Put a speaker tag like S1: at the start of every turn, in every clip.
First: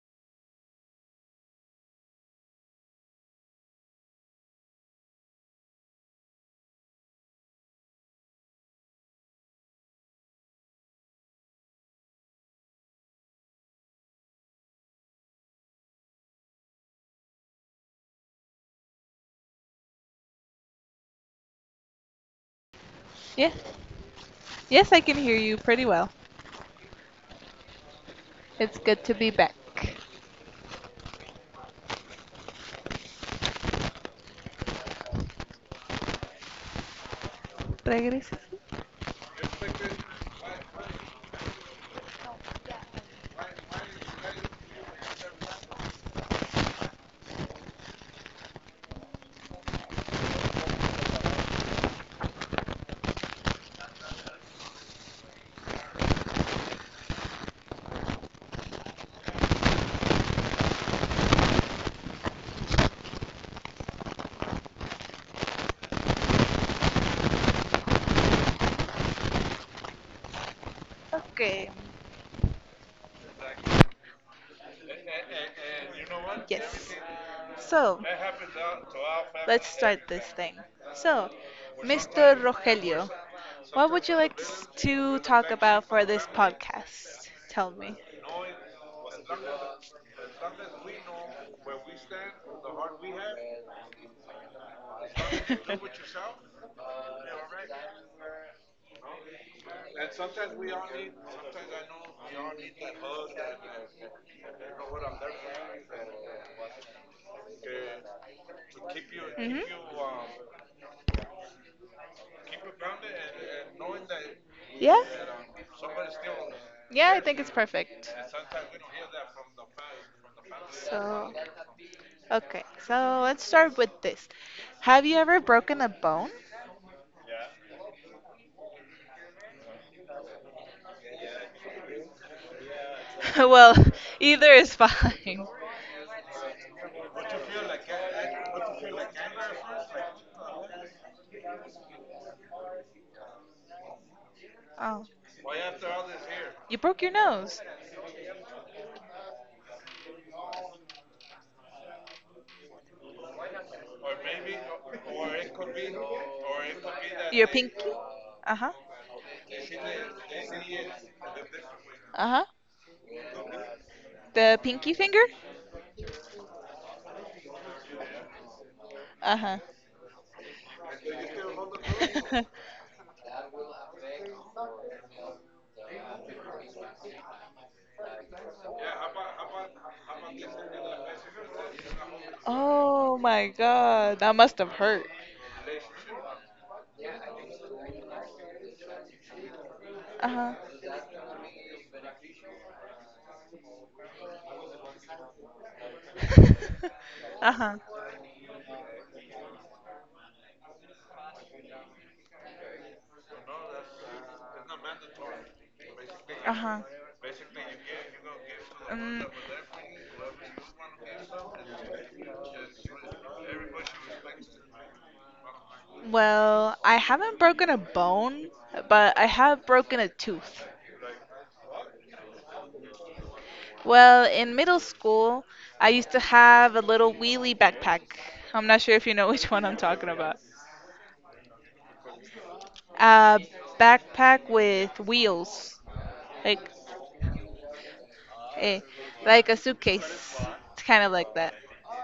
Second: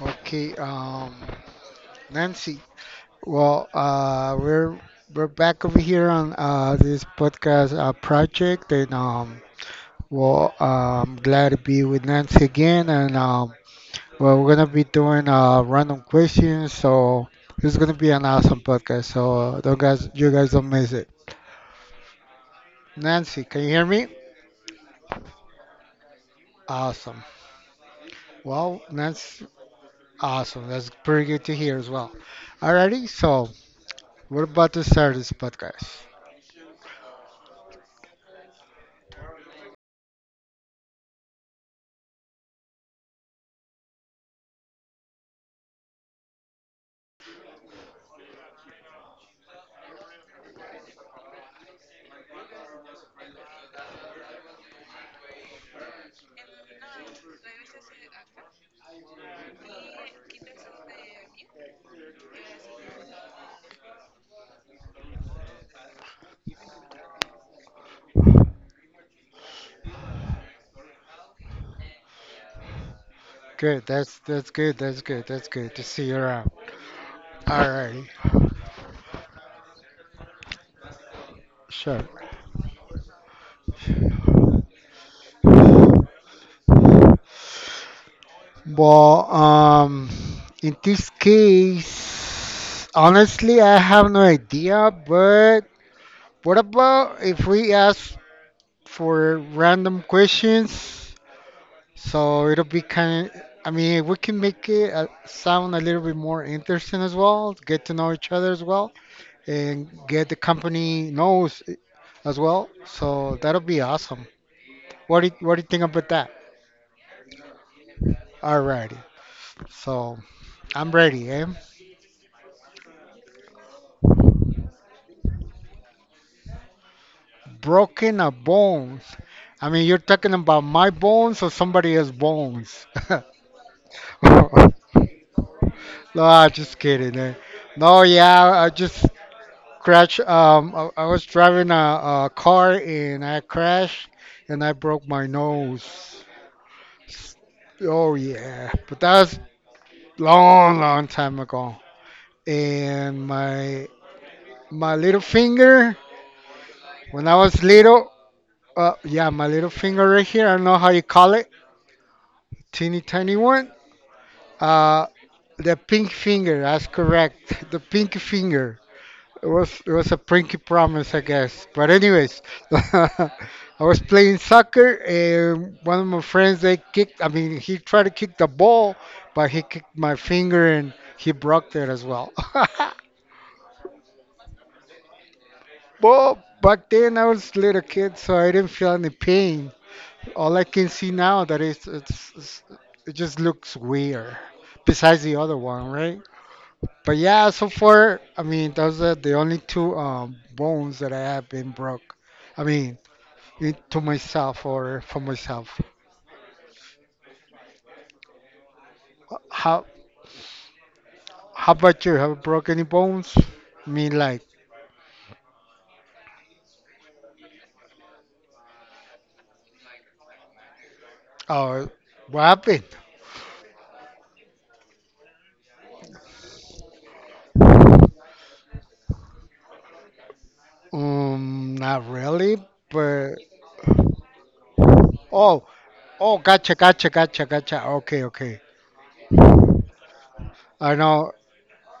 S1: Okay, Nancy. Well, we're back over here on this podcast project, and well, I'm glad to be with Nancy again. And well, we're gonna be doing random questions, so this is gonna be an awesome podcast. So don't guys, you guys don't miss it. Nancy,
S2: Yes,
S1: can you hear me?
S2: yes, I can hear you pretty well.
S1: Awesome.
S2: It's
S1: Well,
S2: good to be
S1: Nancy,
S2: back.
S1: awesome. That's pretty good to hear as well. Alrighty, so we're about to start this podcast.
S2: Regresas. Okay.
S1: Good. That's good. That's good. That's good to see you around.
S2: Yes.
S1: All
S2: So,
S1: right.
S2: let's start this thing. So,
S1: Sure.
S2: Mr. Rogelio, what would you like to talk about for this podcast? Tell me.
S1: Well, in this case, honestly, I have no idea. But what about if we ask for random questions? So it'll be kind of. I mean, we can make it sound a little bit more interesting as well. Get to know each other as well, and
S2: Hmm.
S1: get the company knows as well. So that'll be awesome.
S2: Yeah.
S1: What do you think about that?
S2: Perfect.
S1: Alrighty. So I'm ready, eh?
S2: From. Okay, so let's start with this. Have you ever broken a bone?
S1: Broken a bones? I mean, you're talking about my bones or somebody else's bones?
S2: Well, either is
S1: No,
S2: fine.
S1: I'm just kidding, eh. No, yeah, I just crashed. I was driving a car and I crashed and I
S2: Oh,
S1: broke my nose.
S2: you broke your nose.
S1: Oh yeah, but that was long, long time ago. And my
S2: Or.
S1: my little finger, when I was little,
S2: Uh-huh.
S1: Yeah, my little finger right here. I don't know how you call it.
S2: Uh-huh.
S1: Teeny tiny one.
S2: The pinky
S1: Uh,
S2: finger?
S1: the pink finger. That's correct. The pink finger. It
S2: Uh-huh.
S1: was it was a pinky promise, I guess. But anyways, I was playing soccer, and one of my friends they kicked. I mean, he tried to kick the ball, but he kicked my finger, and he broke it as well.
S2: Oh my God, that must have hurt.
S1: Well, back then I was a little kid, so I didn't feel any pain.
S2: Uh-huh.
S1: All I can see now that it's it just looks weird. Besides the other one, right? But yeah, so
S2: Uh-huh.
S1: far, I mean, those are the only two bones that I have been broke. I mean, to myself or for myself.
S2: Uh-huh. Mm,
S1: How how about you? Have you broke any bones? I mean, like,
S2: well, I haven't broken a bone, but I have broken a tooth.
S1: oh, what happened?
S2: Well, in middle school, I used to have a little wheelie backpack. I'm not sure if you know which one I'm talking about.
S1: Not really,
S2: A
S1: but
S2: backpack with
S1: oh,
S2: wheels,
S1: oh,
S2: like
S1: gotcha, gotcha, gotcha, gotcha. Okay, okay.
S2: a like a suitcase. It's
S1: I
S2: kind of like
S1: know.
S2: that.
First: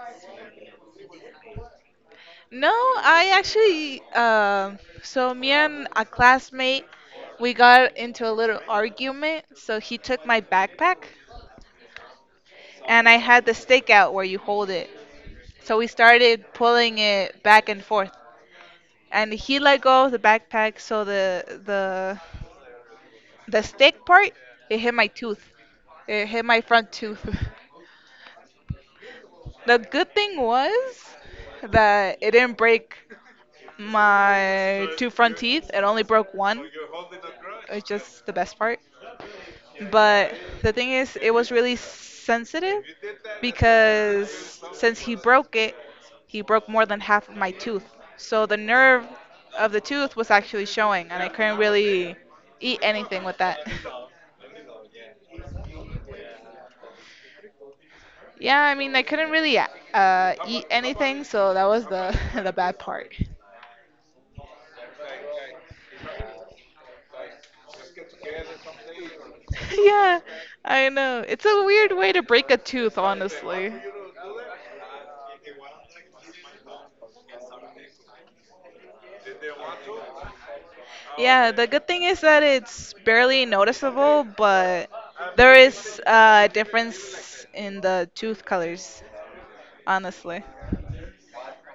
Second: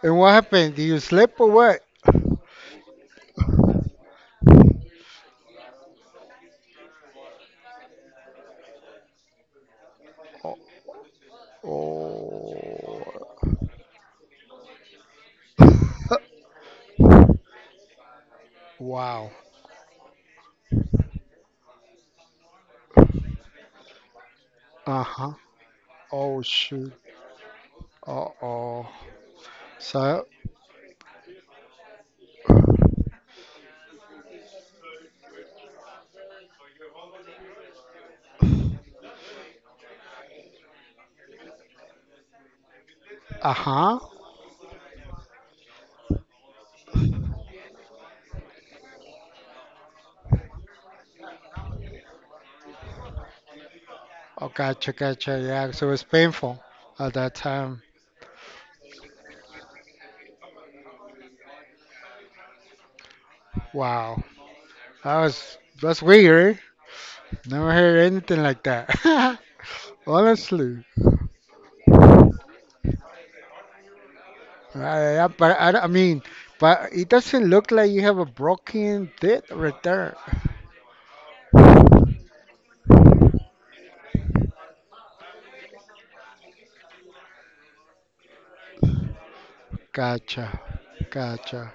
S1: And what happened? Did you slip or what?
S2: No, I actually, so me and a classmate, we got into a little argument. So he took my backpack,
S1: Oh,
S2: and I had the stake out where you hold it. So we started pulling it back and forth.
S1: wow.
S2: And he let go of the backpack, so the stick part, it hit my
S1: Uh-huh.
S2: tooth it
S1: Oh,
S2: hit my front
S1: shoot.
S2: tooth.
S1: Uh-oh.
S2: The good
S1: So,
S2: thing was that it didn't break my two front teeth, it only broke one. It's just the best part. But the thing is, it was really sensitive
S1: uh-huh.
S2: because since he broke it, he broke more than half of my tooth. So the nerve of the tooth was actually showing, and I couldn't really eat anything with that.
S1: Oh, gotcha, gotcha. Yeah, so it's painful at that time.
S2: Yeah, I mean, I couldn't really eat anything, so that was the the bad part.
S1: Wow. That's weird. Never heard anything like that.
S2: Yeah,
S1: Honestly.
S2: I know. It's a weird way to break a tooth, honestly.
S1: I mean, but it doesn't look like you have a broken teeth right there.
S2: Yeah, the good thing is that it's barely noticeable, but there is a difference in the tooth colors, honestly.
S1: Gotcha. Gotcha.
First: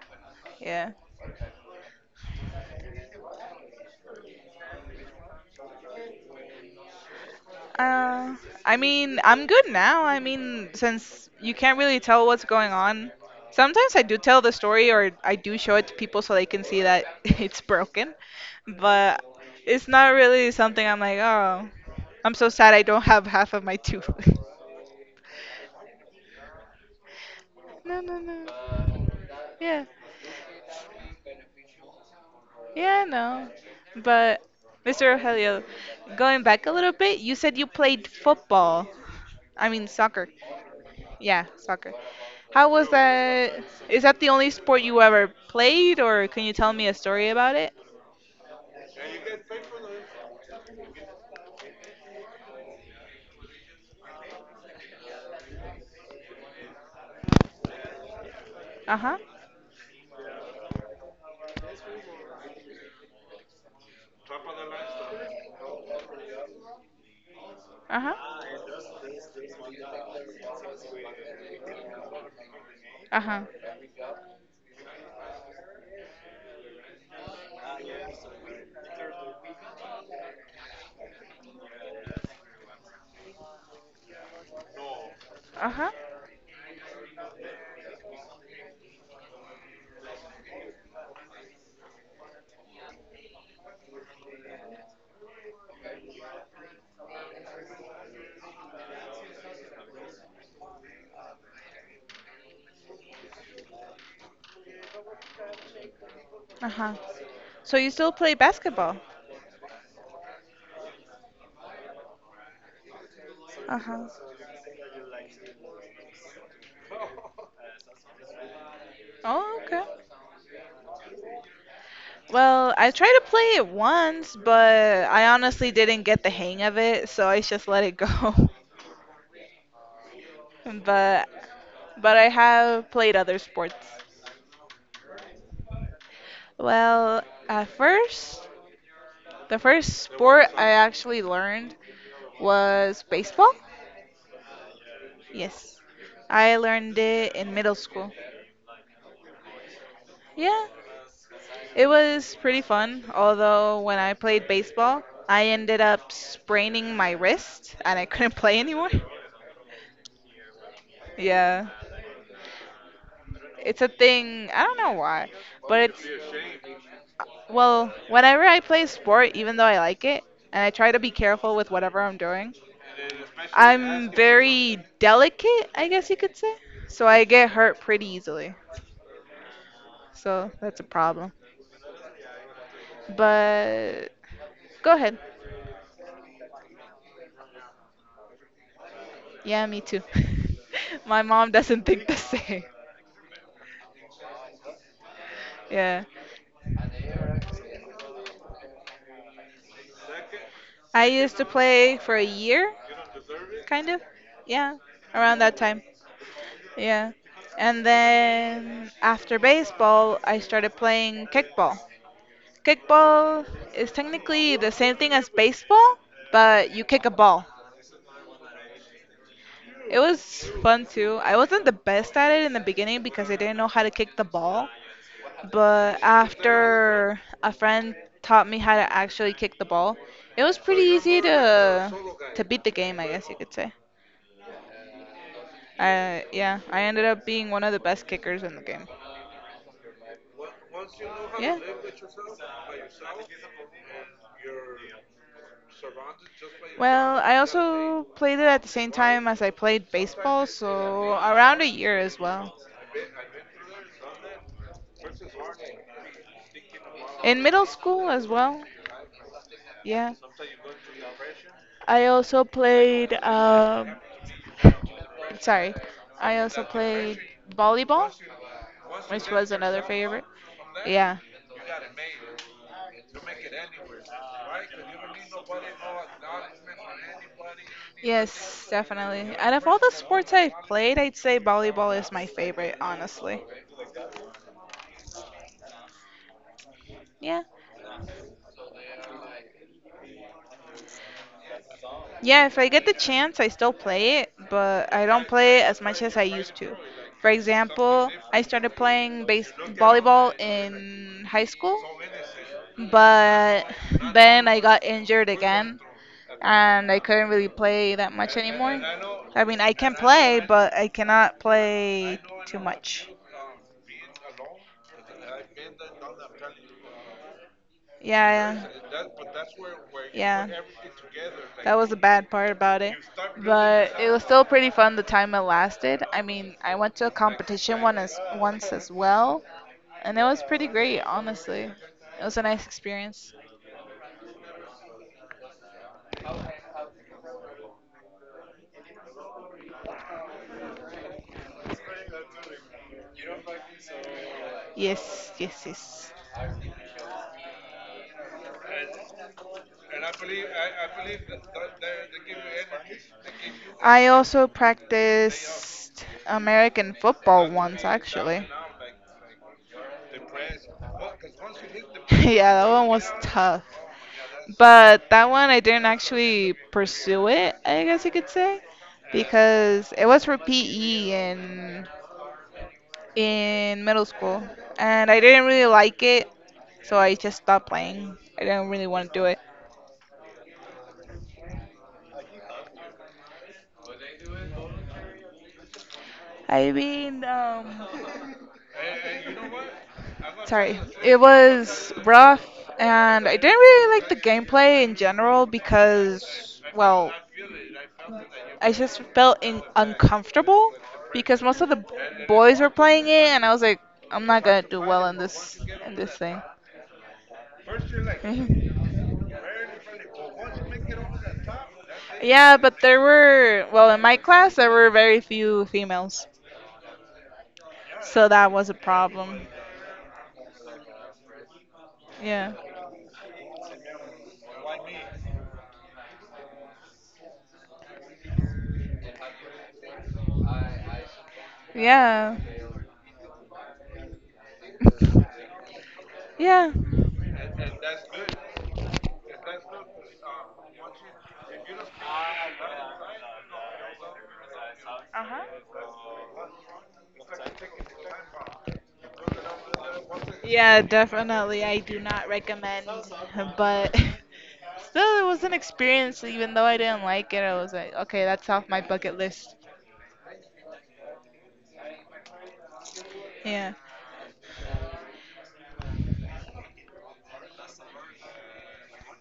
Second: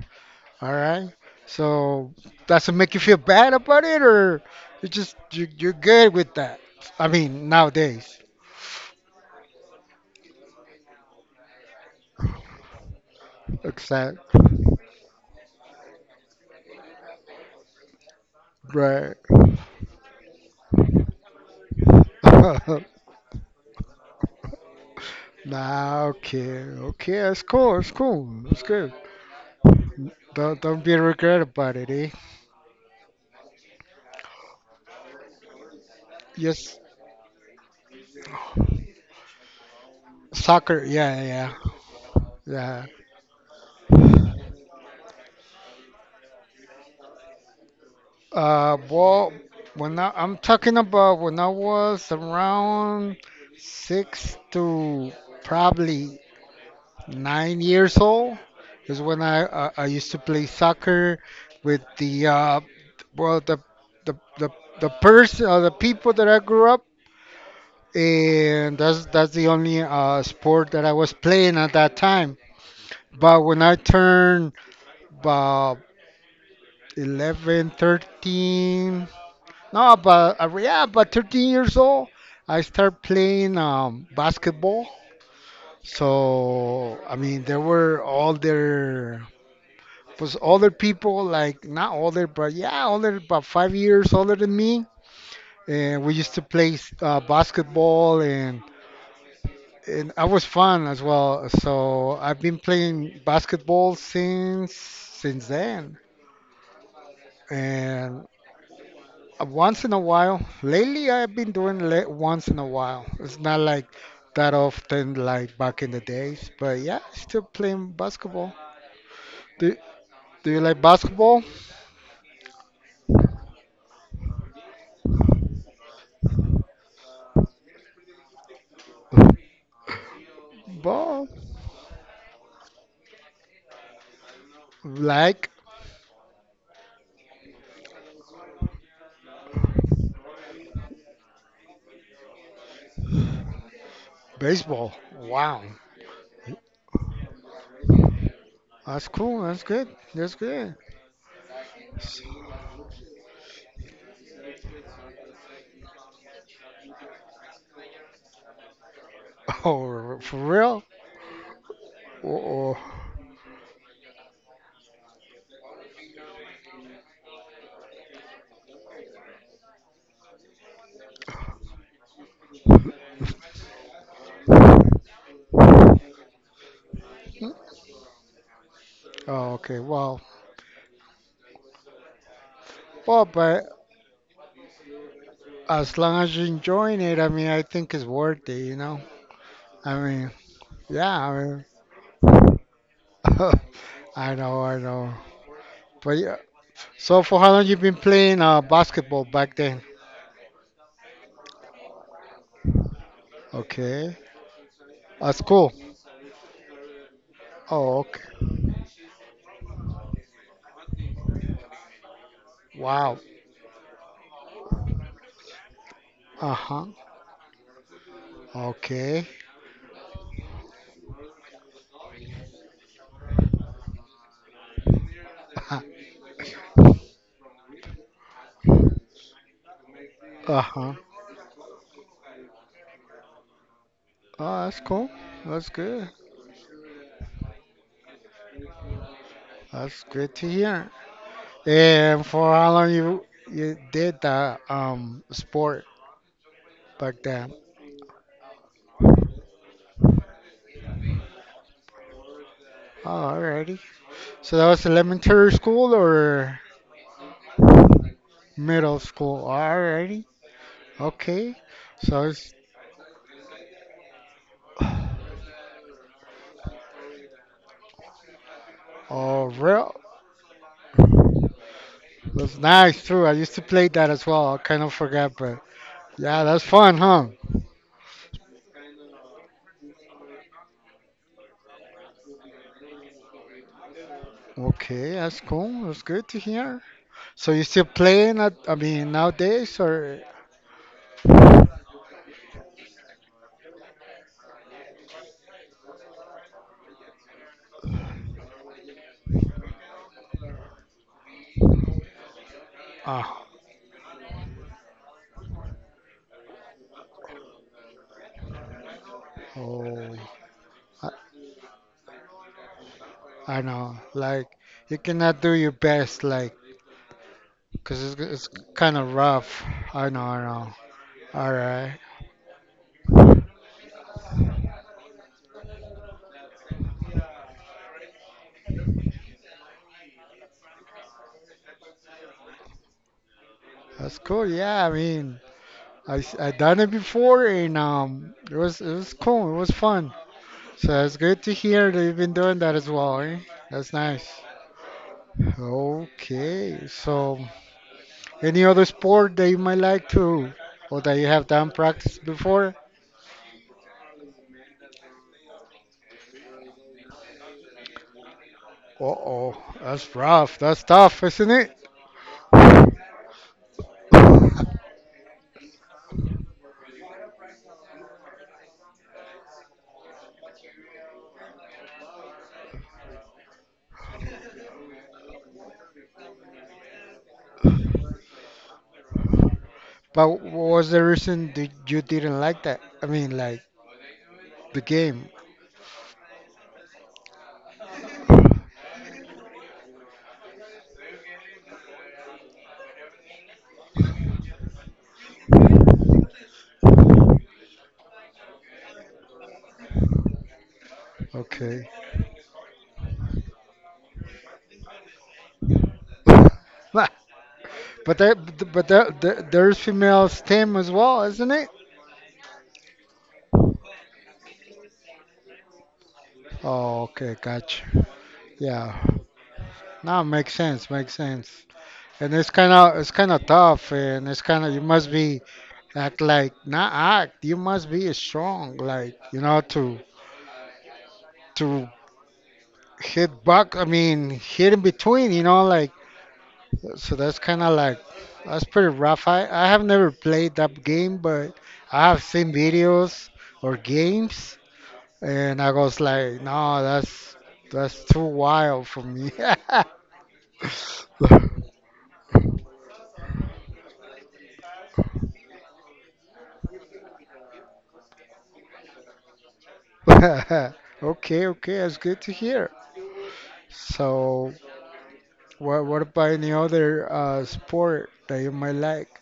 S1: All
S2: Yeah.
S1: right. So does it make you feel bad about it, or you're good with that? I mean, nowadays.
S2: Uh, I mean, I'm good now. I mean, since you can't really tell what's going on, sometimes I
S1: Exact.
S2: do tell the story or I do show it to people so they can see that it's broken,
S1: Right.
S2: but it's not really something I'm like, oh, I'm so sad I don't have half of my tooth.
S1: Nah. Okay. Okay. That's cool. That's
S2: No, no,
S1: cool. That's good.
S2: no. Yeah,
S1: Don't be regret about it, eh?
S2: yeah, no. But, Mr. Rogelio, going back a
S1: Yes.
S2: little bit, you said you played football. I mean, soccer.
S1: Soccer. Yeah.
S2: Yeah,
S1: Yeah.
S2: soccer. How
S1: Yeah.
S2: was that? Is that the only sport you ever played, or can you tell me a story about it?
S1: Well, when I'm talking about when I was around six to probably 9 years old
S2: Uh
S1: is
S2: huh.
S1: when I used to play soccer with the well the the the person the people that I grew up
S2: Uh huh.
S1: and that's the only sport that I was playing at that time.
S2: Uh
S1: But
S2: huh.
S1: when I turned about 11, 13, no, about yeah, about 13 years old, I started playing basketball.
S2: Uh huh.
S1: So I mean, there were all their was other people, like not older, but yeah, older, about 5 years older than me. And we used to play basketball, and I was fun as well. So I've been playing basketball since then,
S2: Uh huh. So you still
S1: and
S2: play basketball?
S1: once in a while. Lately, I've been doing once in a while. It's not
S2: Uh
S1: like
S2: huh.
S1: that often, like back in the days. But yeah, still playing basketball.
S2: Oh,
S1: Do
S2: okay.
S1: Do you like basketball?
S2: Well, I tried to play it once, but I honestly didn't get the hang of it, so I just let it go.
S1: Ball.
S2: But I have played other sports.
S1: Like?
S2: Well, at first, the first sport I actually learned was baseball.
S1: Baseball. Wow.
S2: Yes. I learned it in middle school.
S1: That's cool. That's good. That's
S2: Yeah,
S1: good.
S2: it was pretty fun. Although when I played baseball, I ended up spraining my wrist and I couldn't play anymore.
S1: Oh, for real?
S2: Yeah,
S1: Oh,
S2: it's a thing. I don't know why, but it's well, whenever I play a sport, even though I like it, and I try to be careful with whatever I'm doing, I'm very delicate, I guess you could say. So I get
S1: oh.
S2: hurt pretty easily.
S1: Oh, okay. Well,
S2: So that's a problem.
S1: well, but
S2: But go ahead.
S1: as long as you're enjoying it, I mean, I think it's worth it, you know?
S2: Yeah, me
S1: I
S2: too.
S1: mean, yeah.
S2: My
S1: I
S2: mom
S1: mean,
S2: doesn't think the same.
S1: I know, I know.
S2: Yeah.
S1: But yeah. So for how long you been playing basketball back then?
S2: I used to play for a year, kind of.
S1: Okay.
S2: Yeah,
S1: That's
S2: around that
S1: cool.
S2: time. Yeah. And
S1: Oh, okay.
S2: then after baseball, I started playing kickball.
S1: Wow.
S2: Kickball is technically the same thing as baseball, but
S1: Uh-huh.
S2: you kick a ball.
S1: Okay.
S2: It was fun too. I wasn't the best at it in the beginning because I didn't know how to kick the ball. But after a friend taught me how to actually kick the ball, it was pretty
S1: Uh-huh.
S2: easy to beat the game, I guess you could say.
S1: Oh, that's cool. That's good.
S2: I Yeah, I ended up being one of the best kickers in the game.
S1: That's good to hear.
S2: Yeah.
S1: And for how long you did that sport
S2: Well,
S1: back
S2: I
S1: then?
S2: also played it at the same time as I played baseball, so around a year as well.
S1: Oh, alrighty. So that was elementary school or
S2: In middle school as well.
S1: middle school?
S2: Yeah.
S1: Alrighty. Okay.
S2: I
S1: So
S2: also
S1: it's
S2: played, sorry, I also played volleyball, which
S1: all
S2: was another
S1: real.
S2: favorite. Yeah.
S1: That's nice too. I used to play that as well. I kind of forgot, but yeah, that's fun, huh?
S2: Yes, definitely. Out of all the sports I've played, I'd say volleyball is my favorite, honestly.
S1: Okay, that's cool. That's good to hear.
S2: Yeah.
S1: So you still playing at, I mean, nowadays or?
S2: Yeah, if I get the chance, I still play it, but I don't play it as much as I used to. For example, I started playing base volleyball in high school,
S1: Ah,
S2: but then I got injured again and I couldn't really play that much anymore. I mean, I can
S1: oh.
S2: play, but I
S1: I,
S2: cannot play too much.
S1: I know, like you cannot do your best, like, 'cause it's
S2: Yeah.
S1: kind
S2: Yeah.
S1: of rough. I know, I
S2: Yeah.
S1: know. All
S2: That was the
S1: right,
S2: bad part about it. But it was still pretty fun the time it lasted. I mean, I went to a competition once as well, and it was pretty great, honestly. It was a nice experience.
S1: that's cool. Yeah, I mean, I done it before, and it was cool. It was fun. So it's good to hear that you've been doing that as well. Eh? That's nice.
S2: Yes, yes, yes.
S1: Okay, so any other sport that you might like to, or that you have done practice before?
S2: I also practiced American football once, actually.
S1: Uh oh, that's rough. That's tough, isn't it?
S2: Yeah, that one was tough. But that one I didn't actually pursue it, I guess you could say, because it was for PE in middle school, and I didn't really like it, so I just stopped playing. I didn't really want to do it.
S1: But what was the reason that you didn't like that? I mean, like the game.
S2: I mean, sorry, it I was rough, and I didn't really like the gameplay in general because, well, just felt in uncomfortable because most of the,
S1: Okay.
S2: and boys were playing it, and I was like, I'm not gonna do well in this thing.
S1: But there, but there, there, there's females team as well, isn't it?
S2: Yeah, but there were, well, in my class, there were very few females,
S1: Oh, okay, gotcha.
S2: so that was a
S1: Yeah.
S2: problem.
S1: No, makes sense, makes sense. And it's
S2: Yeah.
S1: kind of it's kind of tough, and it's kind of you must be act like not act. You must be strong, like you know, to to
S2: Yeah.
S1: hit back. I mean, hit in between. You know, like
S2: Yeah.
S1: so that's kind of like that's pretty rough. I have never played that game, but I have seen videos or games,
S2: Uh huh.
S1: and I was like, no, that's too wild for me.
S2: Yeah, definitely. I do not recommend, but still, it was an experience. Even though I didn't like it, I was like, okay, that's off my bucket list.
S1: Okay, okay, that's good to hear.
S2: Yeah.
S1: So, what about any other sport that you might like?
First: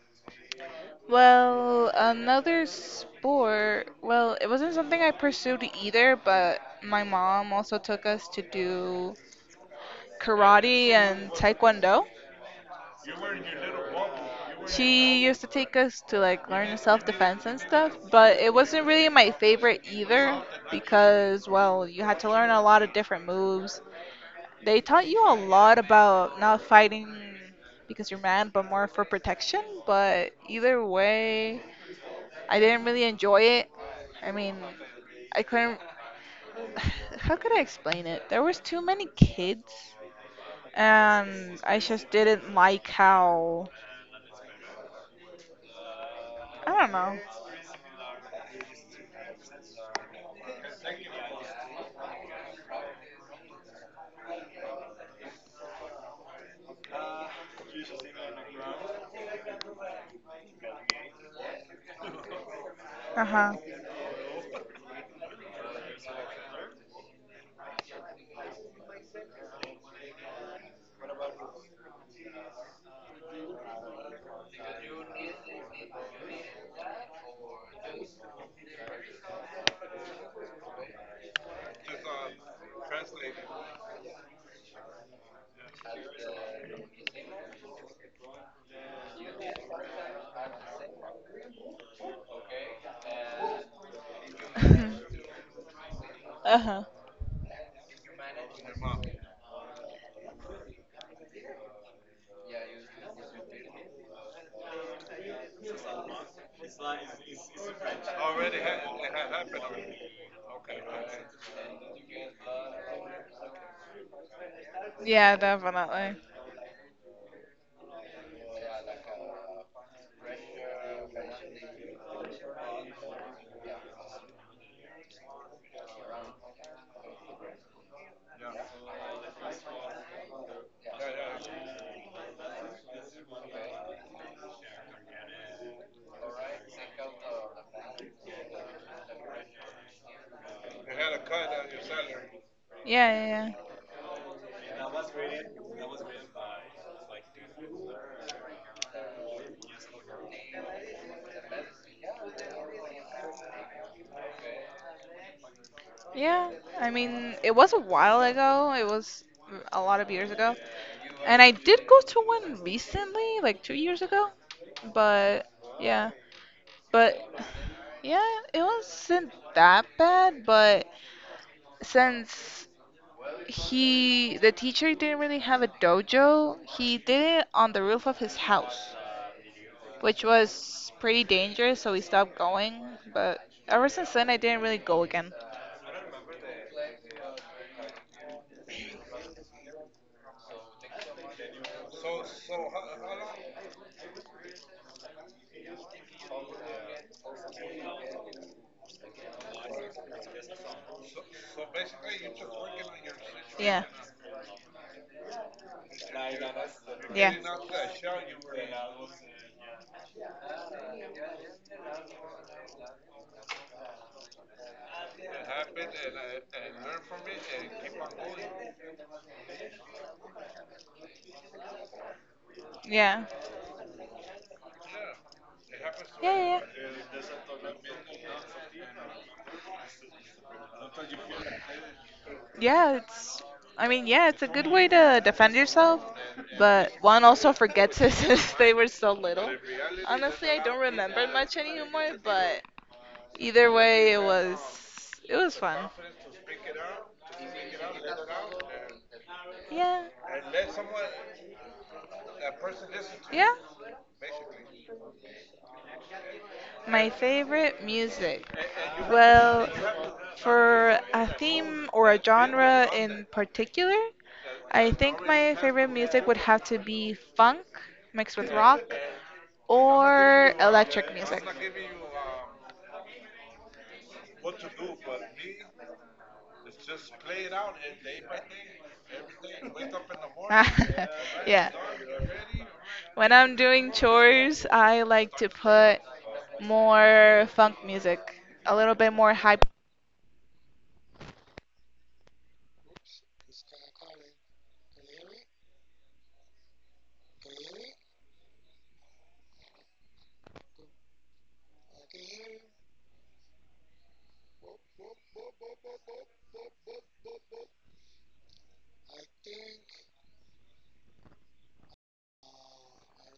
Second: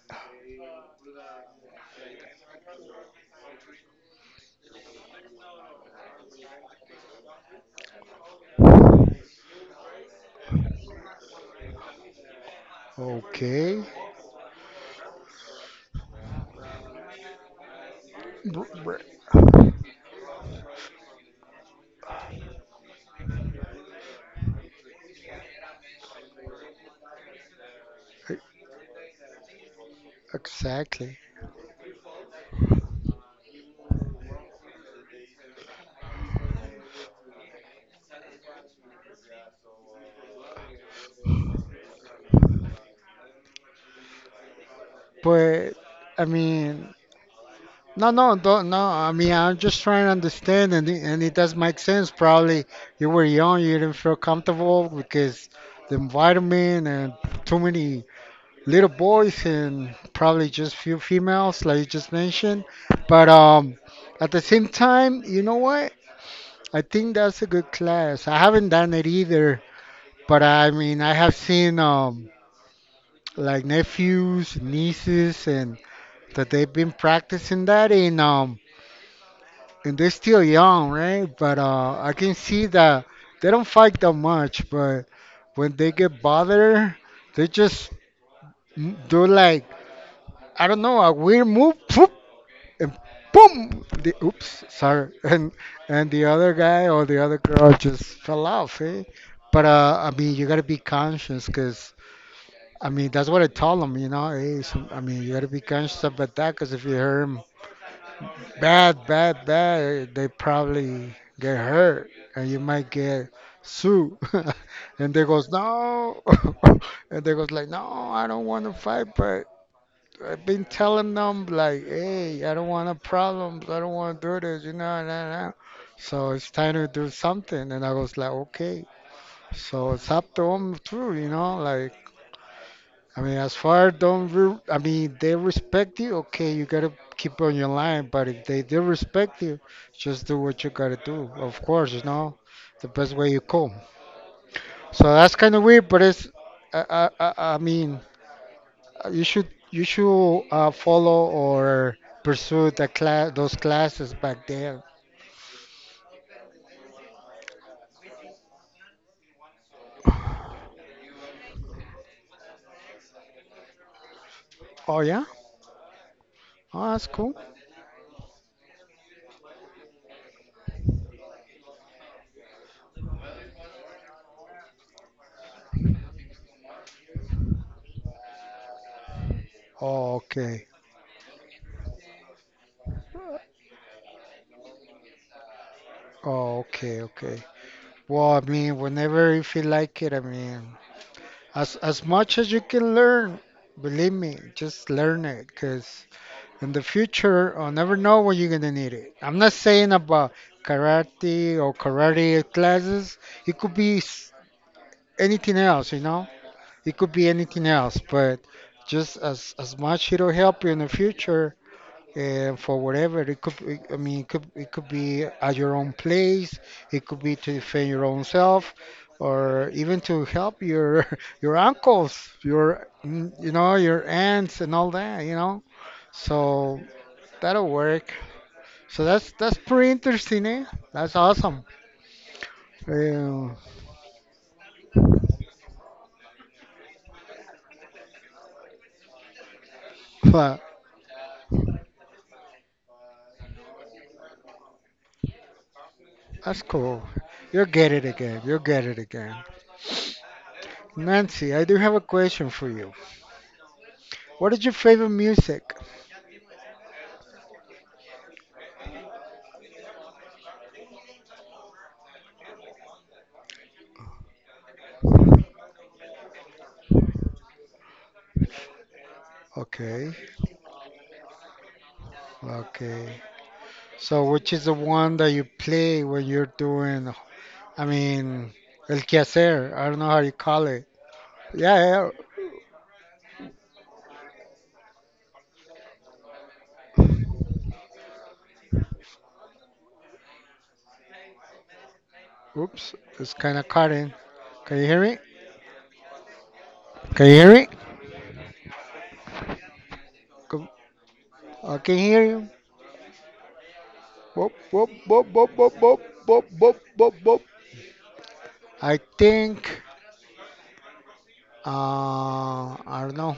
S2: Well, another sport. Well, it wasn't something I pursued either, but my mom also took us to do karate and taekwondo.
S1: Okay,
S2: She used to take us to like learn self-defense and stuff, but it
S1: Br-
S2: wasn't
S1: br-
S2: really my favorite either because, well, you had to learn a lot of different moves. They taught you a lot about not fighting because you're mad, but more for protection. But either
S1: exactly.
S2: way, I didn't really enjoy it. I mean, I couldn't. How could I explain it? There was too many kids, and I just didn't like how.
S1: But I
S2: I
S1: mean,
S2: don't know.
S1: no, no, don't, no. I mean, I'm just trying to understand, and and it does make sense. Probably you were young, you didn't feel comfortable because the environment and too many little boys and probably just few females, like you just mentioned.
S2: Uh
S1: But
S2: huh.
S1: at the same time, you know what? I think that's a good class. I haven't done it either, but I mean, I have seen like nephews, nieces, and that they've been practicing that in and they're still young, right? But I can see that they don't fight that much. But when they get bothered, they just do like I don't know a weird move, poof, and boom. Oops, sorry. And the other
S2: Uh huh.
S1: guy or the other girl just fell off. Eh? But I mean, you gotta be conscious, cause I mean that's what I told him. You know, hey, I mean you gotta be conscious about that, cause if you hurt 'em bad, bad, bad. They probably get hurt, and you might get sued. And they
S2: Yeah,
S1: goes
S2: definitely.
S1: no, and they goes like no, I don't want to fight, but I've been telling them like, hey, I don't want a problem. I don't want to do this, you know, and nah, nah. So it's time to do something. And I was like, okay. So it's up to them too, you know, like I mean, as far don't re- I mean they respect you. Okay, you gotta keep on your line. But if they do respect you, just do what you gotta do. Of course, you know, the
S2: Yeah,
S1: best way
S2: yeah,
S1: you
S2: yeah.
S1: come. So that's kind of weird, but it's I mean you should follow or pursue the class those classes back there.
S2: Yeah. I mean, it was a while ago. It was a lot of years ago, and I did go to one recently, like 2 years ago.
S1: Oh yeah,
S2: But yeah,
S1: oh that's
S2: but
S1: cool.
S2: yeah, it wasn't that bad, but since he, the teacher didn't really have a dojo, he did it on the roof of his house,
S1: Oh,
S2: which
S1: okay,
S2: was pretty dangerous, so we stopped going. But ever since then, I didn't really go again.
S1: oh okay, okay. Well, I mean, whenever you feel like it, I mean. As much as you can learn, believe me, just learn it because in the future I'll never know when you're gonna need it. I'm not saying about karate or karate classes. It could
S2: Yeah.
S1: be anything else, you know. It could be
S2: Yeah.
S1: anything else, but just as much it'll help you in the future for whatever it could be at your own place, it could be to defend your own self or even to help your your uncles, your
S2: Yeah.
S1: you know, your aunts and all that, you know,
S2: Yeah, yeah.
S1: so that'll work. So that's pretty
S2: Yeah.
S1: interesting, eh? That's awesome.
S2: Yeah, it's.
S1: Yeah,
S2: I mean, yeah, it's a good way to defend yourself, but one also forgets it since they were so little. Honestly, I
S1: but
S2: don't remember much anymore, but either way, it was fun.
S1: that's cool. You'll get it again.
S2: Yeah,
S1: Nancy, I do have a question for you.
S2: yeah.
S1: What is your favorite music?
S2: My favorite music. Well, for a theme or a genre in particular, I think my favorite music would have to be funk mixed with rock
S1: Okay,
S2: or electric music.
S1: okay. So which is the one that you play when you're doing, I mean, el quehacer, I don't know how you call it.
S2: Yeah.
S1: Yeah, yeah,
S2: When I'm doing chores, I like to put more funk music, a little bit more hype.
S1: yeah. Oops, it's kind of cutting. Can you hear me? Can you hear me? Go- I can hear you. Boop, boop, boop, boop, boop, boop, boop, boop, boop, boop. I think, uh, I don't know.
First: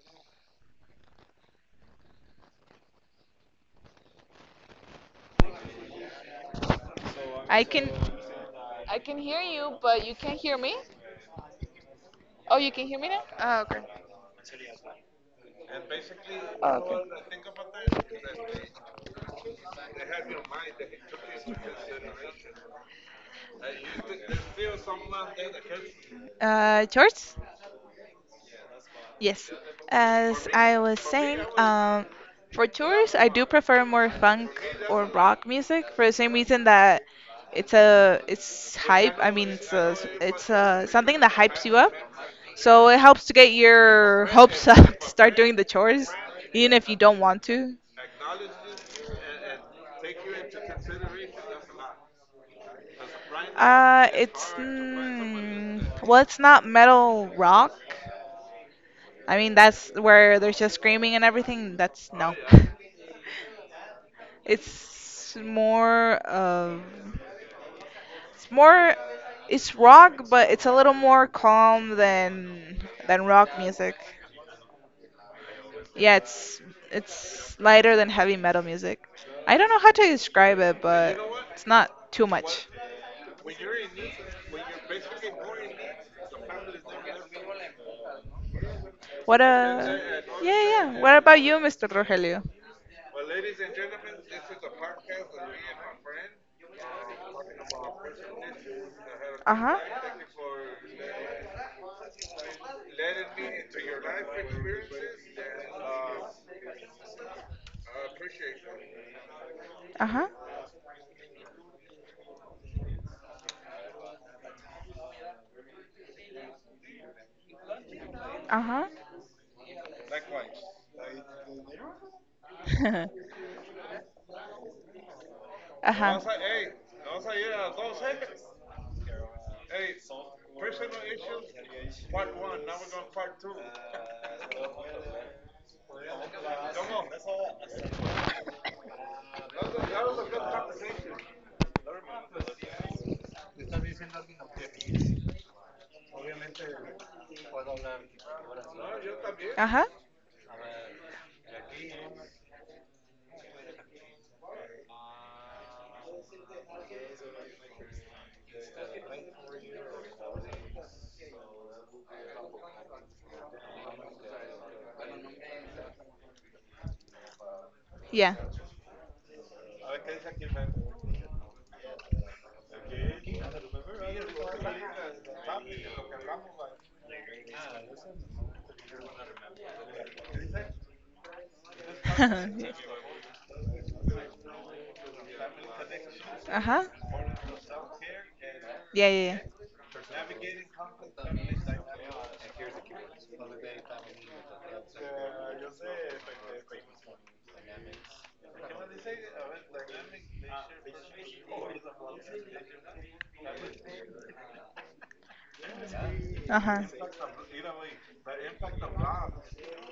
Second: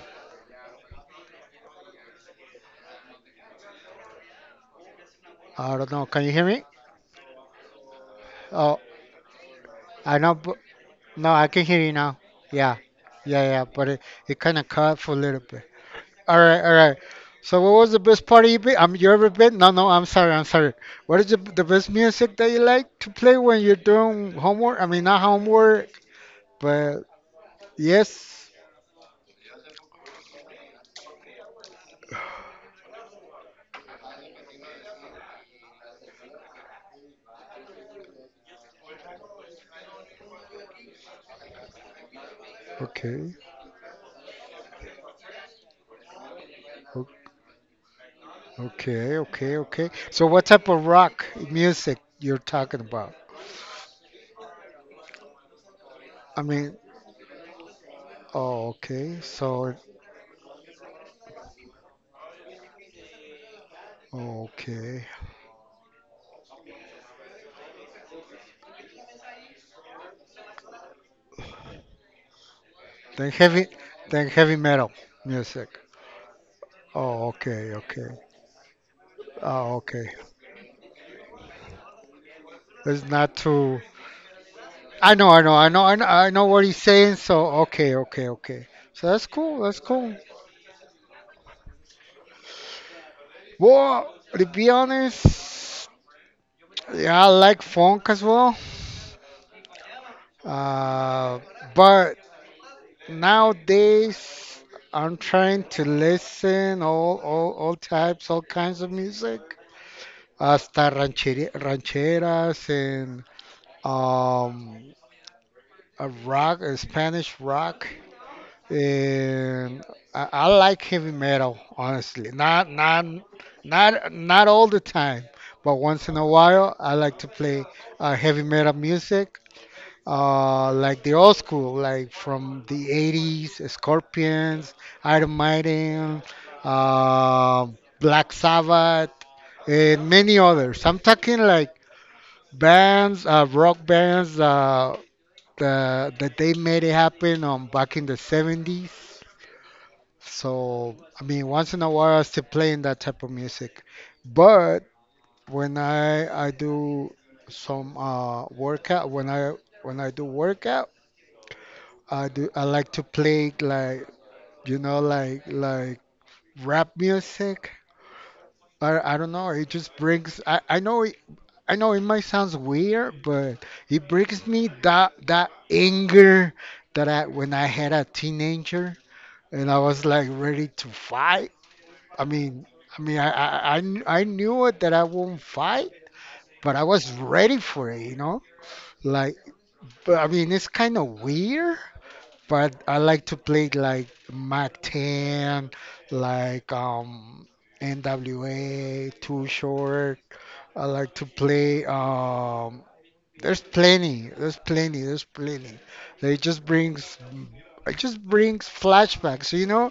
S1: I don't know. Can you hear me?
S2: I can
S1: Oh,
S2: I can hear you, but you
S1: I know.
S2: can't hear me.
S1: No, I can hear you now.
S2: Oh, you
S1: Yeah,
S2: can hear me now?
S1: yeah,
S2: Oh,
S1: yeah.
S2: okay.
S1: But it kind of cut for a little bit. All right, all right. So, what was the best party you been? You ever been? No, no. I'm sorry, I'm sorry. What is the best music that you like to play when you're doing homework? I mean, not homework, but
S2: Chores?
S1: yes.
S2: Yes, as I was saying, for tours, I do prefer more funk or rock music for the same reason that it's hype. I mean, something that hypes you up, so it helps to
S1: Okay.
S2: get your hopes up to start doing the chores, even if you
S1: o-
S2: don't want to.
S1: Okay. Okay. Okay. So, what type of rock music you're talking about?
S2: It's well, it's
S1: I
S2: not
S1: mean,
S2: metal rock.
S1: oh, okay.
S2: I mean,
S1: So,
S2: that's where there's just screaming and everything. That's no.
S1: okay.
S2: It's more of it's more It's rock, but it's a little more calm than
S1: Then
S2: rock
S1: heavy,
S2: music.
S1: then heavy metal music.
S2: Yeah, it's
S1: Oh,
S2: it's
S1: okay.
S2: lighter than
S1: Okay.
S2: heavy metal music. I don't
S1: Oh,
S2: know how to
S1: okay.
S2: describe it, but it's not too much.
S1: It's not too. I know, I know, I know, I know, I know what he's saying. So okay, okay, okay. So that's
S2: What
S1: cool. That's
S2: a
S1: cool.
S2: Yeah, yeah. Yeah. What about you, Mr. Rogelio?
S1: Well, to be honest, yeah, I like funk as well.
S2: Uh huh.
S1: Uh, but nowadays, I'm trying to listen all types, all kinds of music.
S2: Uh huh.
S1: Hasta rancheras and um, a Spanish rock.
S2: Ajá.
S1: And I like heavy metal, honestly. Not not not not all the time, but once
S2: Ajá.
S1: in a while, I like to play heavy metal music, like the old school, like from the 80s, Scorpions, Iron Maiden, uh, Black Sabbath, and many others. I'm talking like bands, rock bands that they made it happen on back in the 70s,
S2: Ajá.
S1: so, I mean, once in a while I still playing that type of music. But when I do some workout, when I do workout, I like to play like, like rap music.
S2: Yeah.
S1: I don't know, it just brings I know it might sounds weird, but it brings me that anger that I when I had a teenager, and I was like ready to fight. I mean, I mean, I, I, I I knew it that I won't fight, but
S2: Ajá.
S1: I was ready for it, you know?
S2: Yeah, yeah,
S1: Like,
S2: yeah.
S1: but I mean, it's kind of weird, but I like to play like Mac 10, like um, NWA, Too Short. I like to play, there's plenty, there's plenty, there's plenty. It just
S2: Ajá.
S1: brings, it just brings flashbacks, you know?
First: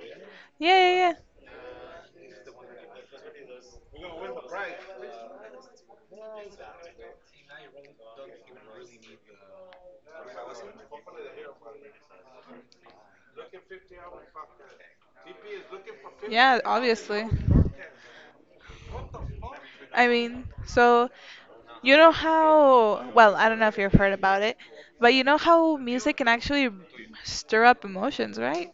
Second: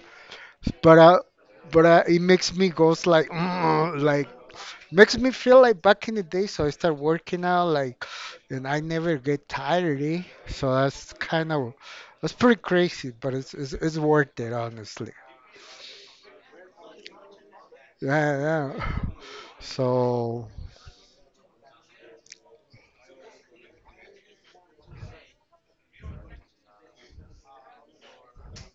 S2: Yeah,
S1: But
S2: yeah,
S1: I,
S2: yeah.
S1: but it makes me goes like makes me feel like back in the day, so I start working out, like, and I never get tired, eh? So that's kind of that's pretty crazy, but it's worth it, honestly.
S2: Yeah, obviously.
S1: Yeah, yeah.
S2: I mean,
S1: So
S2: so you know how, well, I don't know if you've heard about it, but you know how music can actually stir up emotions, right?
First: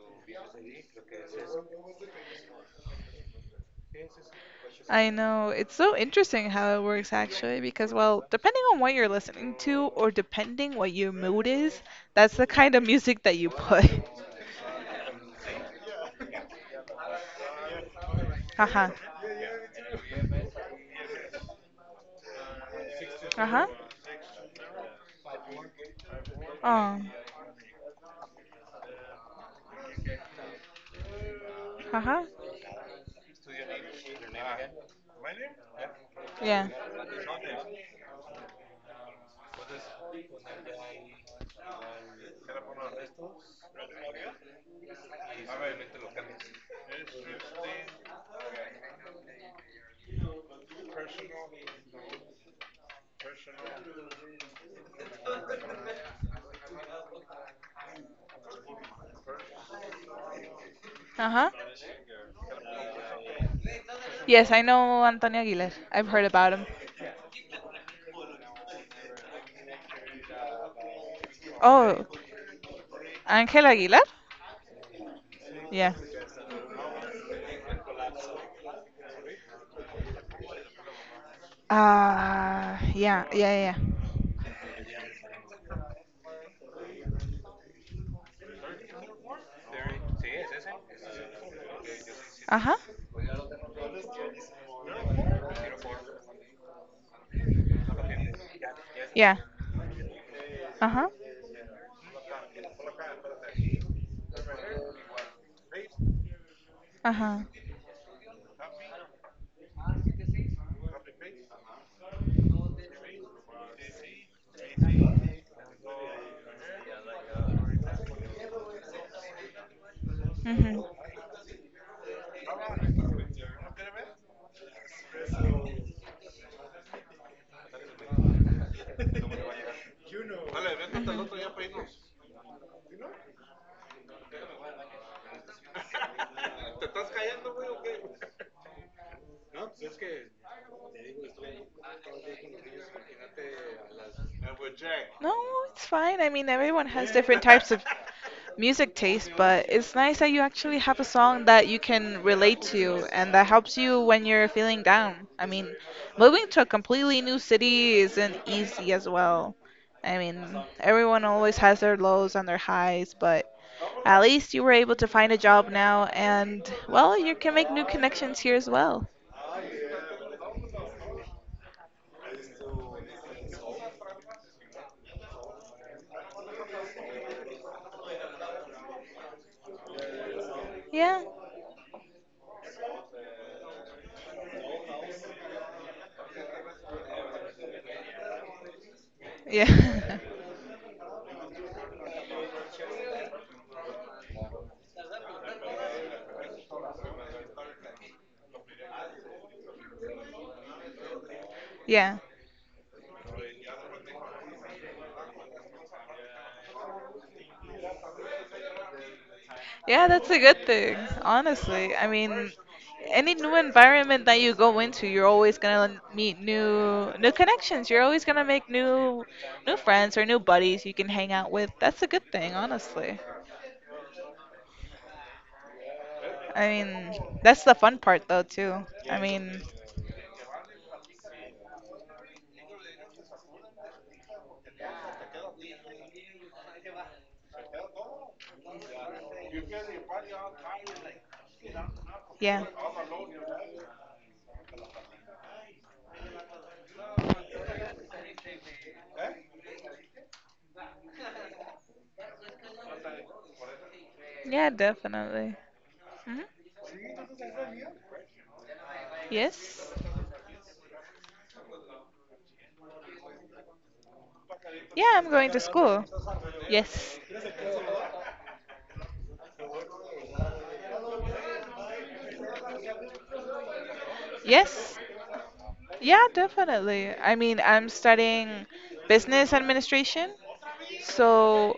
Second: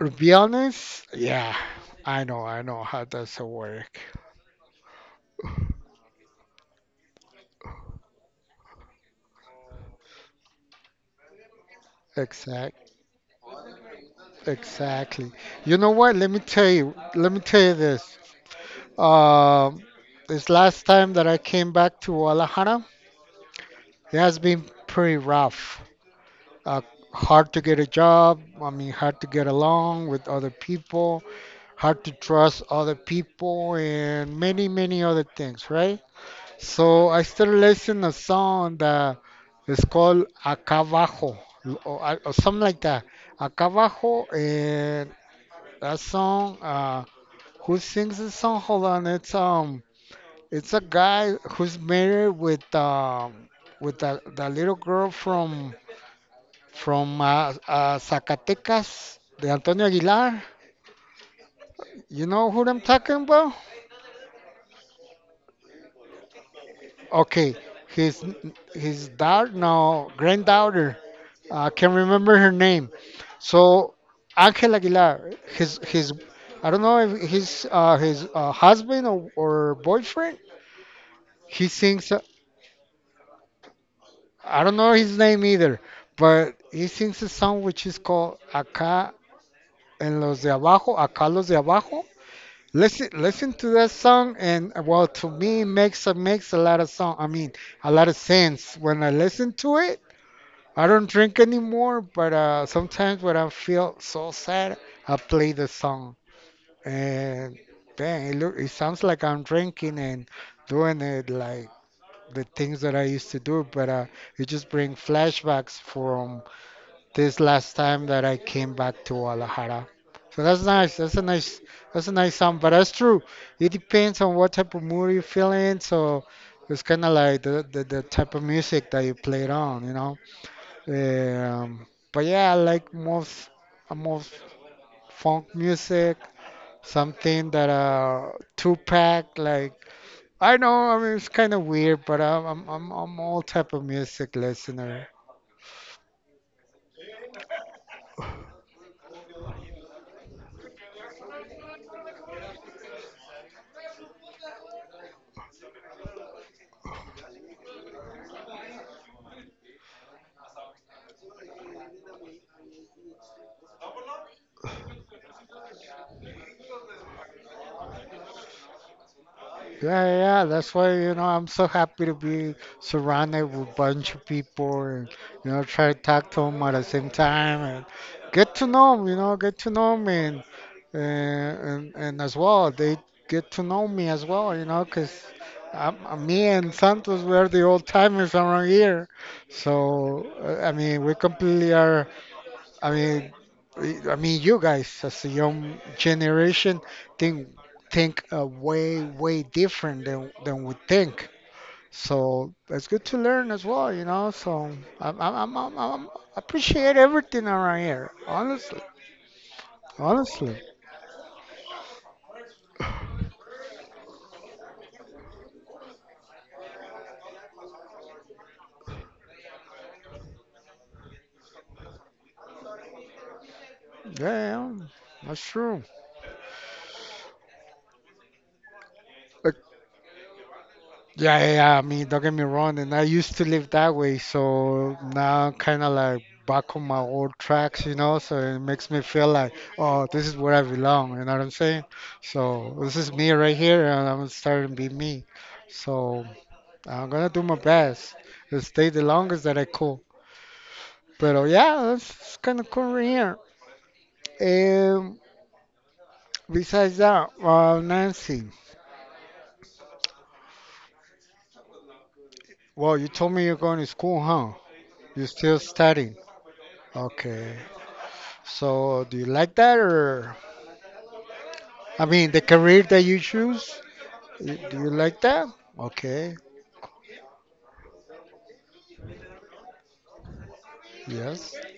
S1: to be honest, yeah, I know how does it work.
S2: I know. It's so interesting how it works actually because, well, depending on what you're listening to or depending what your mood is, that's the kind of
S1: Exact,
S2: music that you put.
S1: exactly. You know what? Let me tell you. Let me tell you this.
S2: Uh-huh.
S1: Um, this last time that I came back to Guadalajara,
S2: Uh-huh.
S1: it has been pretty rough. uh,
S2: Oh.
S1: Hard to get a job. I mean, hard to get along with other people, hard to
S2: Uh-huh.
S1: trust other people, and many, many other things, right?
S2: Yeah.
S1: So I started listening a song that is called Acabajo, or, or something like that. Acabajo, and that song, who sings this song? Hold on, it's a guy who's married with that little girl from Zacatecas, the Antonio Aguilar.
S2: Uh-huh.
S1: You know who I'm talking about?
S2: Yes, I know Antonio Aguilar. I've heard about him.
S1: Okay, his his daughter, no, granddaughter. I can't
S2: Oh,
S1: remember her name.
S2: Ángel
S1: So
S2: Aguilar.
S1: Angel Aguilar,
S2: Ya.
S1: I don't know if his husband or boyfriend. He sings.
S2: Ah, ya, ya, ya.
S1: I don't know his name either, but he sings a song which is called "Acá en los de abajo," "Acá los de abajo."
S2: Ajá.
S1: Listen to that song, and well, to me, it makes a makes a lot of song. I mean, a lot of sense when I
S2: Ya.
S1: listen to it. I don't
S2: Ajá.
S1: drink anymore, but sometimes when I feel so sad, I play the song,
S2: Ajá.
S1: and dang, it sounds like I'm drinking and doing it like the things that I used to do, but it just brings flashbacks from this last time that I came back to Guadalajara. So that's
S2: Ujú.
S1: nice. That's a nice song, but that's true. It depends on what type of mood you're feeling. So it's kind of like the type of music that you play it on, you know. Um,
S2: Ujú.
S1: but yeah, I like most funk music. Something that two pack, like, I know, I mean, it's kind of weird, but I'm all type of music listener.
S2: No, it's fine. I mean, everyone has different types of music taste, but it's nice that you actually have a song that you can relate to and that helps you when you're feeling down. I mean, moving to a completely new city isn't easy as well. I mean, everyone always has their lows and their highs, but at least you were able to find a job now and, well, you can make new connections here as well.
S1: Yeah, yeah, yeah. That's why, you know, I'm so happy to be surrounded with a bunch of people and, you know, try to talk to them at the same time and get to know them, and,
S2: Yeah.
S1: and, as well, they get to know me as well, you know, 'cause me and Santos, we're the old timers around here.
S2: Yeah.
S1: So, I mean, we completely are I mean, I mean, you guys as a young generation think think way different than we think.
S2: Yeah.
S1: So it's good to learn as well, you know. So I'm appreciate everything around here. Honestly,
S2: Yeah, that's a
S1: honestly,
S2: good thing, honestly. I mean, any new environment that you go into, you're always gonna meet new connections. You're always gonna make new friends or new buddies you can hang out with. That's a good thing, honestly.
S1: yeah, yeah, yeah. That's true.
S2: I mean, that's the fun part though too. I
S1: Like,
S2: mean,
S1: yeah, yeah, yeah, I mean, don't get me wrong, and I used to live that way, so now I'm kind of like back on my old tracks, you know, so it makes me feel like, oh, this is where I belong, you know what I'm saying?
S2: yeah.
S1: So this is me right here, and I'm starting to be me. So I'm gonna do my best to stay the longest that I could. But yeah, that's kind of cool right here.
S2: Yeah,
S1: And
S2: definitely. Hmm.
S1: besides that, Nancy,
S2: Yes.
S1: well, you told me you're going to school, huh?
S2: Yeah,
S1: You're
S2: I'm going
S1: still
S2: to school.
S1: studying.
S2: Yes.
S1: Okay. So, do you like that, or I mean, the career that you choose, do you
S2: Yes.
S1: like that?
S2: Yeah,
S1: Okay,
S2: definitely. I mean, I'm studying business administration.
S1: yes,
S2: So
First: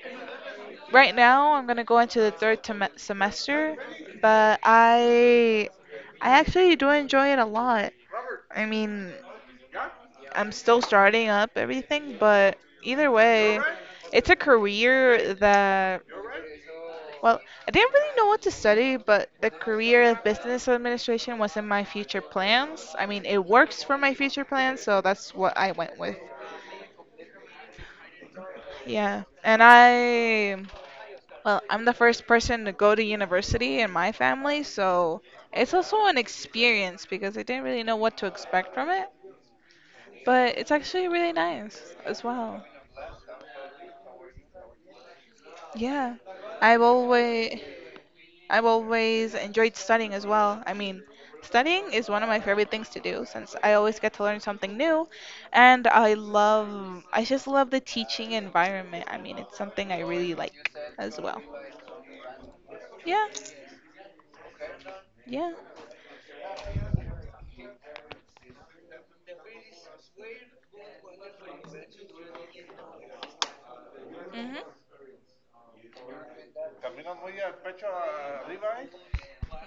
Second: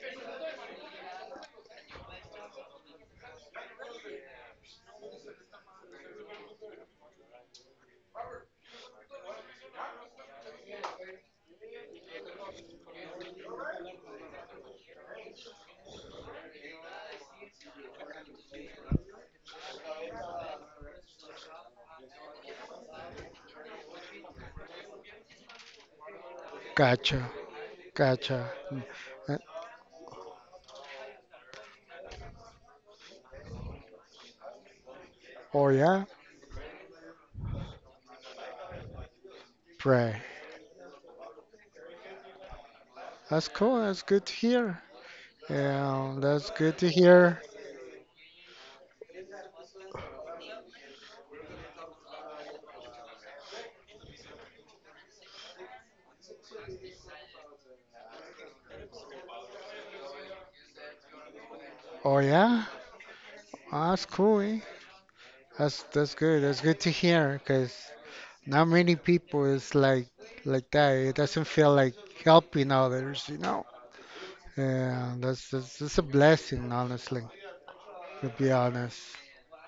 S2: right now I'm gonna go into the third semester, but I actually do enjoy it a lot. I mean, I'm still starting up everything, but either way, it's a career that, well, I didn't really know what to study, but the career of business administration was in my future plans. I mean, it works for my future plans, so that's what I went with.
S1: gotcha, gotcha.
S2: Yeah,
S1: Uh,
S2: and well, I'm the first person to go to university in my family, so
S1: Oh
S2: it's
S1: yeah,
S2: also an experience because I didn't really know what to expect from it,
S1: pray.
S2: but it's actually really nice as well.
S1: That's cool. That's good to hear. Yeah,
S2: Yeah,
S1: that's good
S2: I've
S1: to hear.
S2: always I've always enjoyed studying as well. I mean, studying is one of my favorite things to do since I always get to learn something new, and I just love the teaching environment. I mean, it's something I really like as well.
S1: Oh yeah.
S2: Yeah.
S1: Ah, that's cool, eh?
S2: Yeah.
S1: That's good. That's good to hear. Cause not many people is like that. It doesn't feel like helping others, you know.
S2: Mhm.
S1: Yeah, that's a blessing, honestly. To be honest.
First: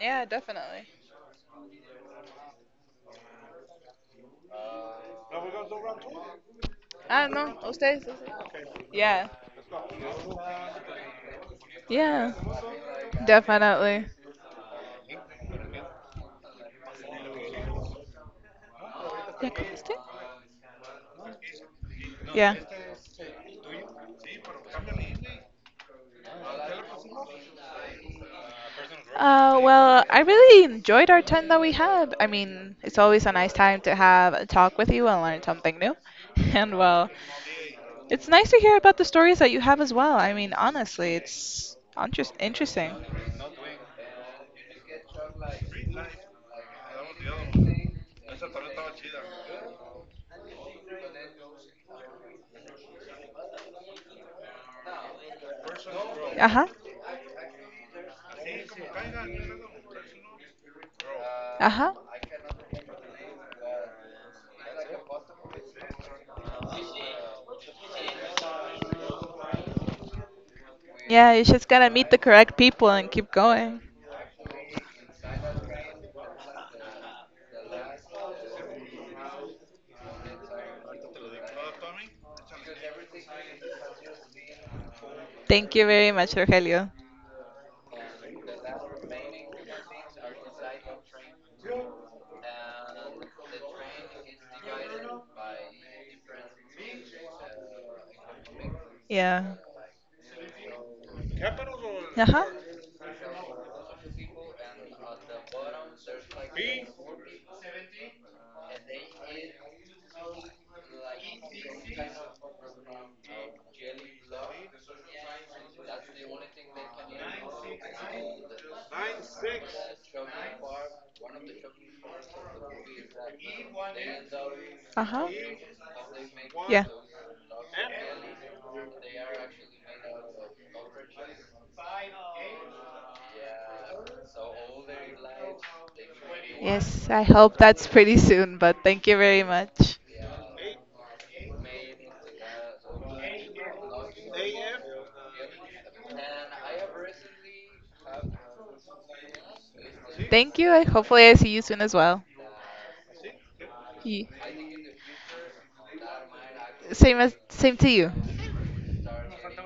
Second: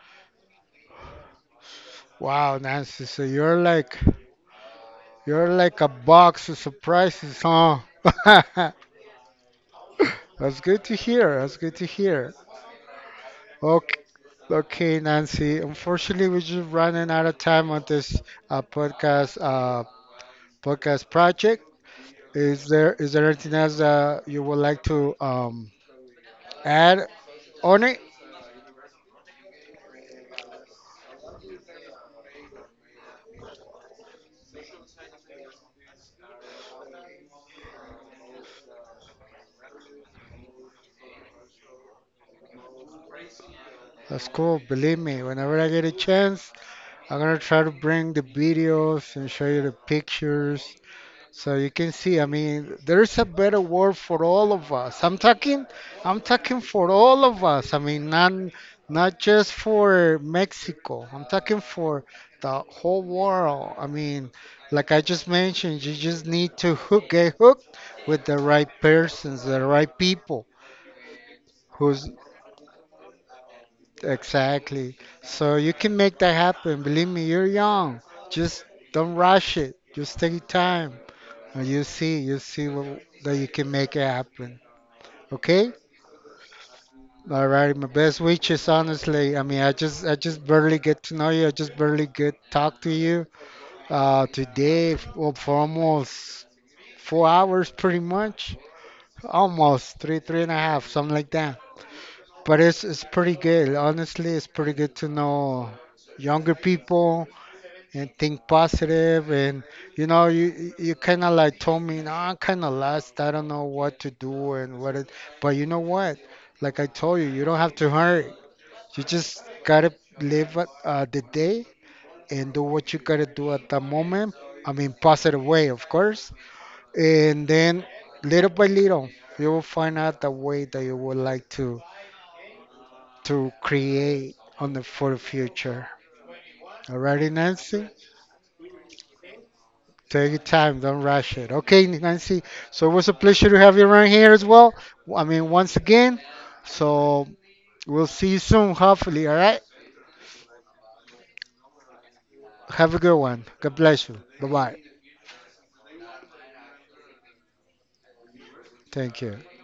S2: Yeah, definitely.
S1: Wow, Nancy, so you're like a box of
S2: I don't
S1: surprises,
S2: know.
S1: huh?
S2: Ustedes. Yeah.
S1: That's good to hear. That's good to
S2: Yeah.
S1: hear. Okay,
S2: Definitely.
S1: okay, Nancy. Unfortunately, we're just running out of time on this uh, podcast
S2: ¿Ya
S1: uh,
S2: comiste?
S1: podcast project.
S2: Yeah.
S1: Is there anything else that you would like to add on it?
S2: Well, I really enjoyed our time that we had. I mean, it's always a nice time to have a talk with you and learn something new. And well, it's nice to hear about the stories that you have as well. I mean, honestly, it's interesting.
S1: That's cool. Believe me, whenever I get a chance, I'm gonna try to bring the videos and show you the pictures, so you can see, I mean, there's a better word for all of us. I'm talking
S2: Uh-huh.
S1: for all of us. I mean, not just for Mexico. I'm talking
S2: Uh-huh.
S1: for the whole world. I mean, like I just mentioned, you just need to get hooked with the right persons, the right people.
S2: Yeah, you just gotta meet
S1: Who's
S2: the correct people and keep going.
S1: Exactly. So you can make that happen. Believe me, you're young. Just don't rush it. Just take your time. You see, that you can make it happen. Okay?
S2: Thank you very much, Rogelio.
S1: All right, my best wishes, honestly. I mean, I just barely get to know you. I just barely get talk to you. Today, well, for almost 4 hours, pretty much,
S2: Yeah.
S1: almost three, three and a half, something like that.
S2: Uh huh.
S1: But it's pretty good. Honestly, it's pretty good to know younger people, and think positive. And you know, you kind of like told me, no, I'm kind of lost, I don't know what to do, and what it, but you know what, like I told you, you don't have to hurry. You just gotta live the day and do what you gotta do at the moment. I mean,
S2: Uh huh.
S1: positive way, of course.
S2: Yeah.
S1: And then little by little you will find out the way that you would like to create on the for the future.
S2: Yes, I
S1: Alrighty,
S2: hope that's
S1: Nancy.
S2: pretty soon, but thank you very much.
S1: Take your time, don't rush it. Okay, Nancy. So it was a pleasure to have you around here as well. I mean, once again. So we'll see you soon, hopefully. All right.
S2: Thank you. I Hopefully, I see you soon as well.
S1: Have a good one. God bless you.
S2: Ye-
S1: Bye bye.
S2: same to you.
S1: Thank you.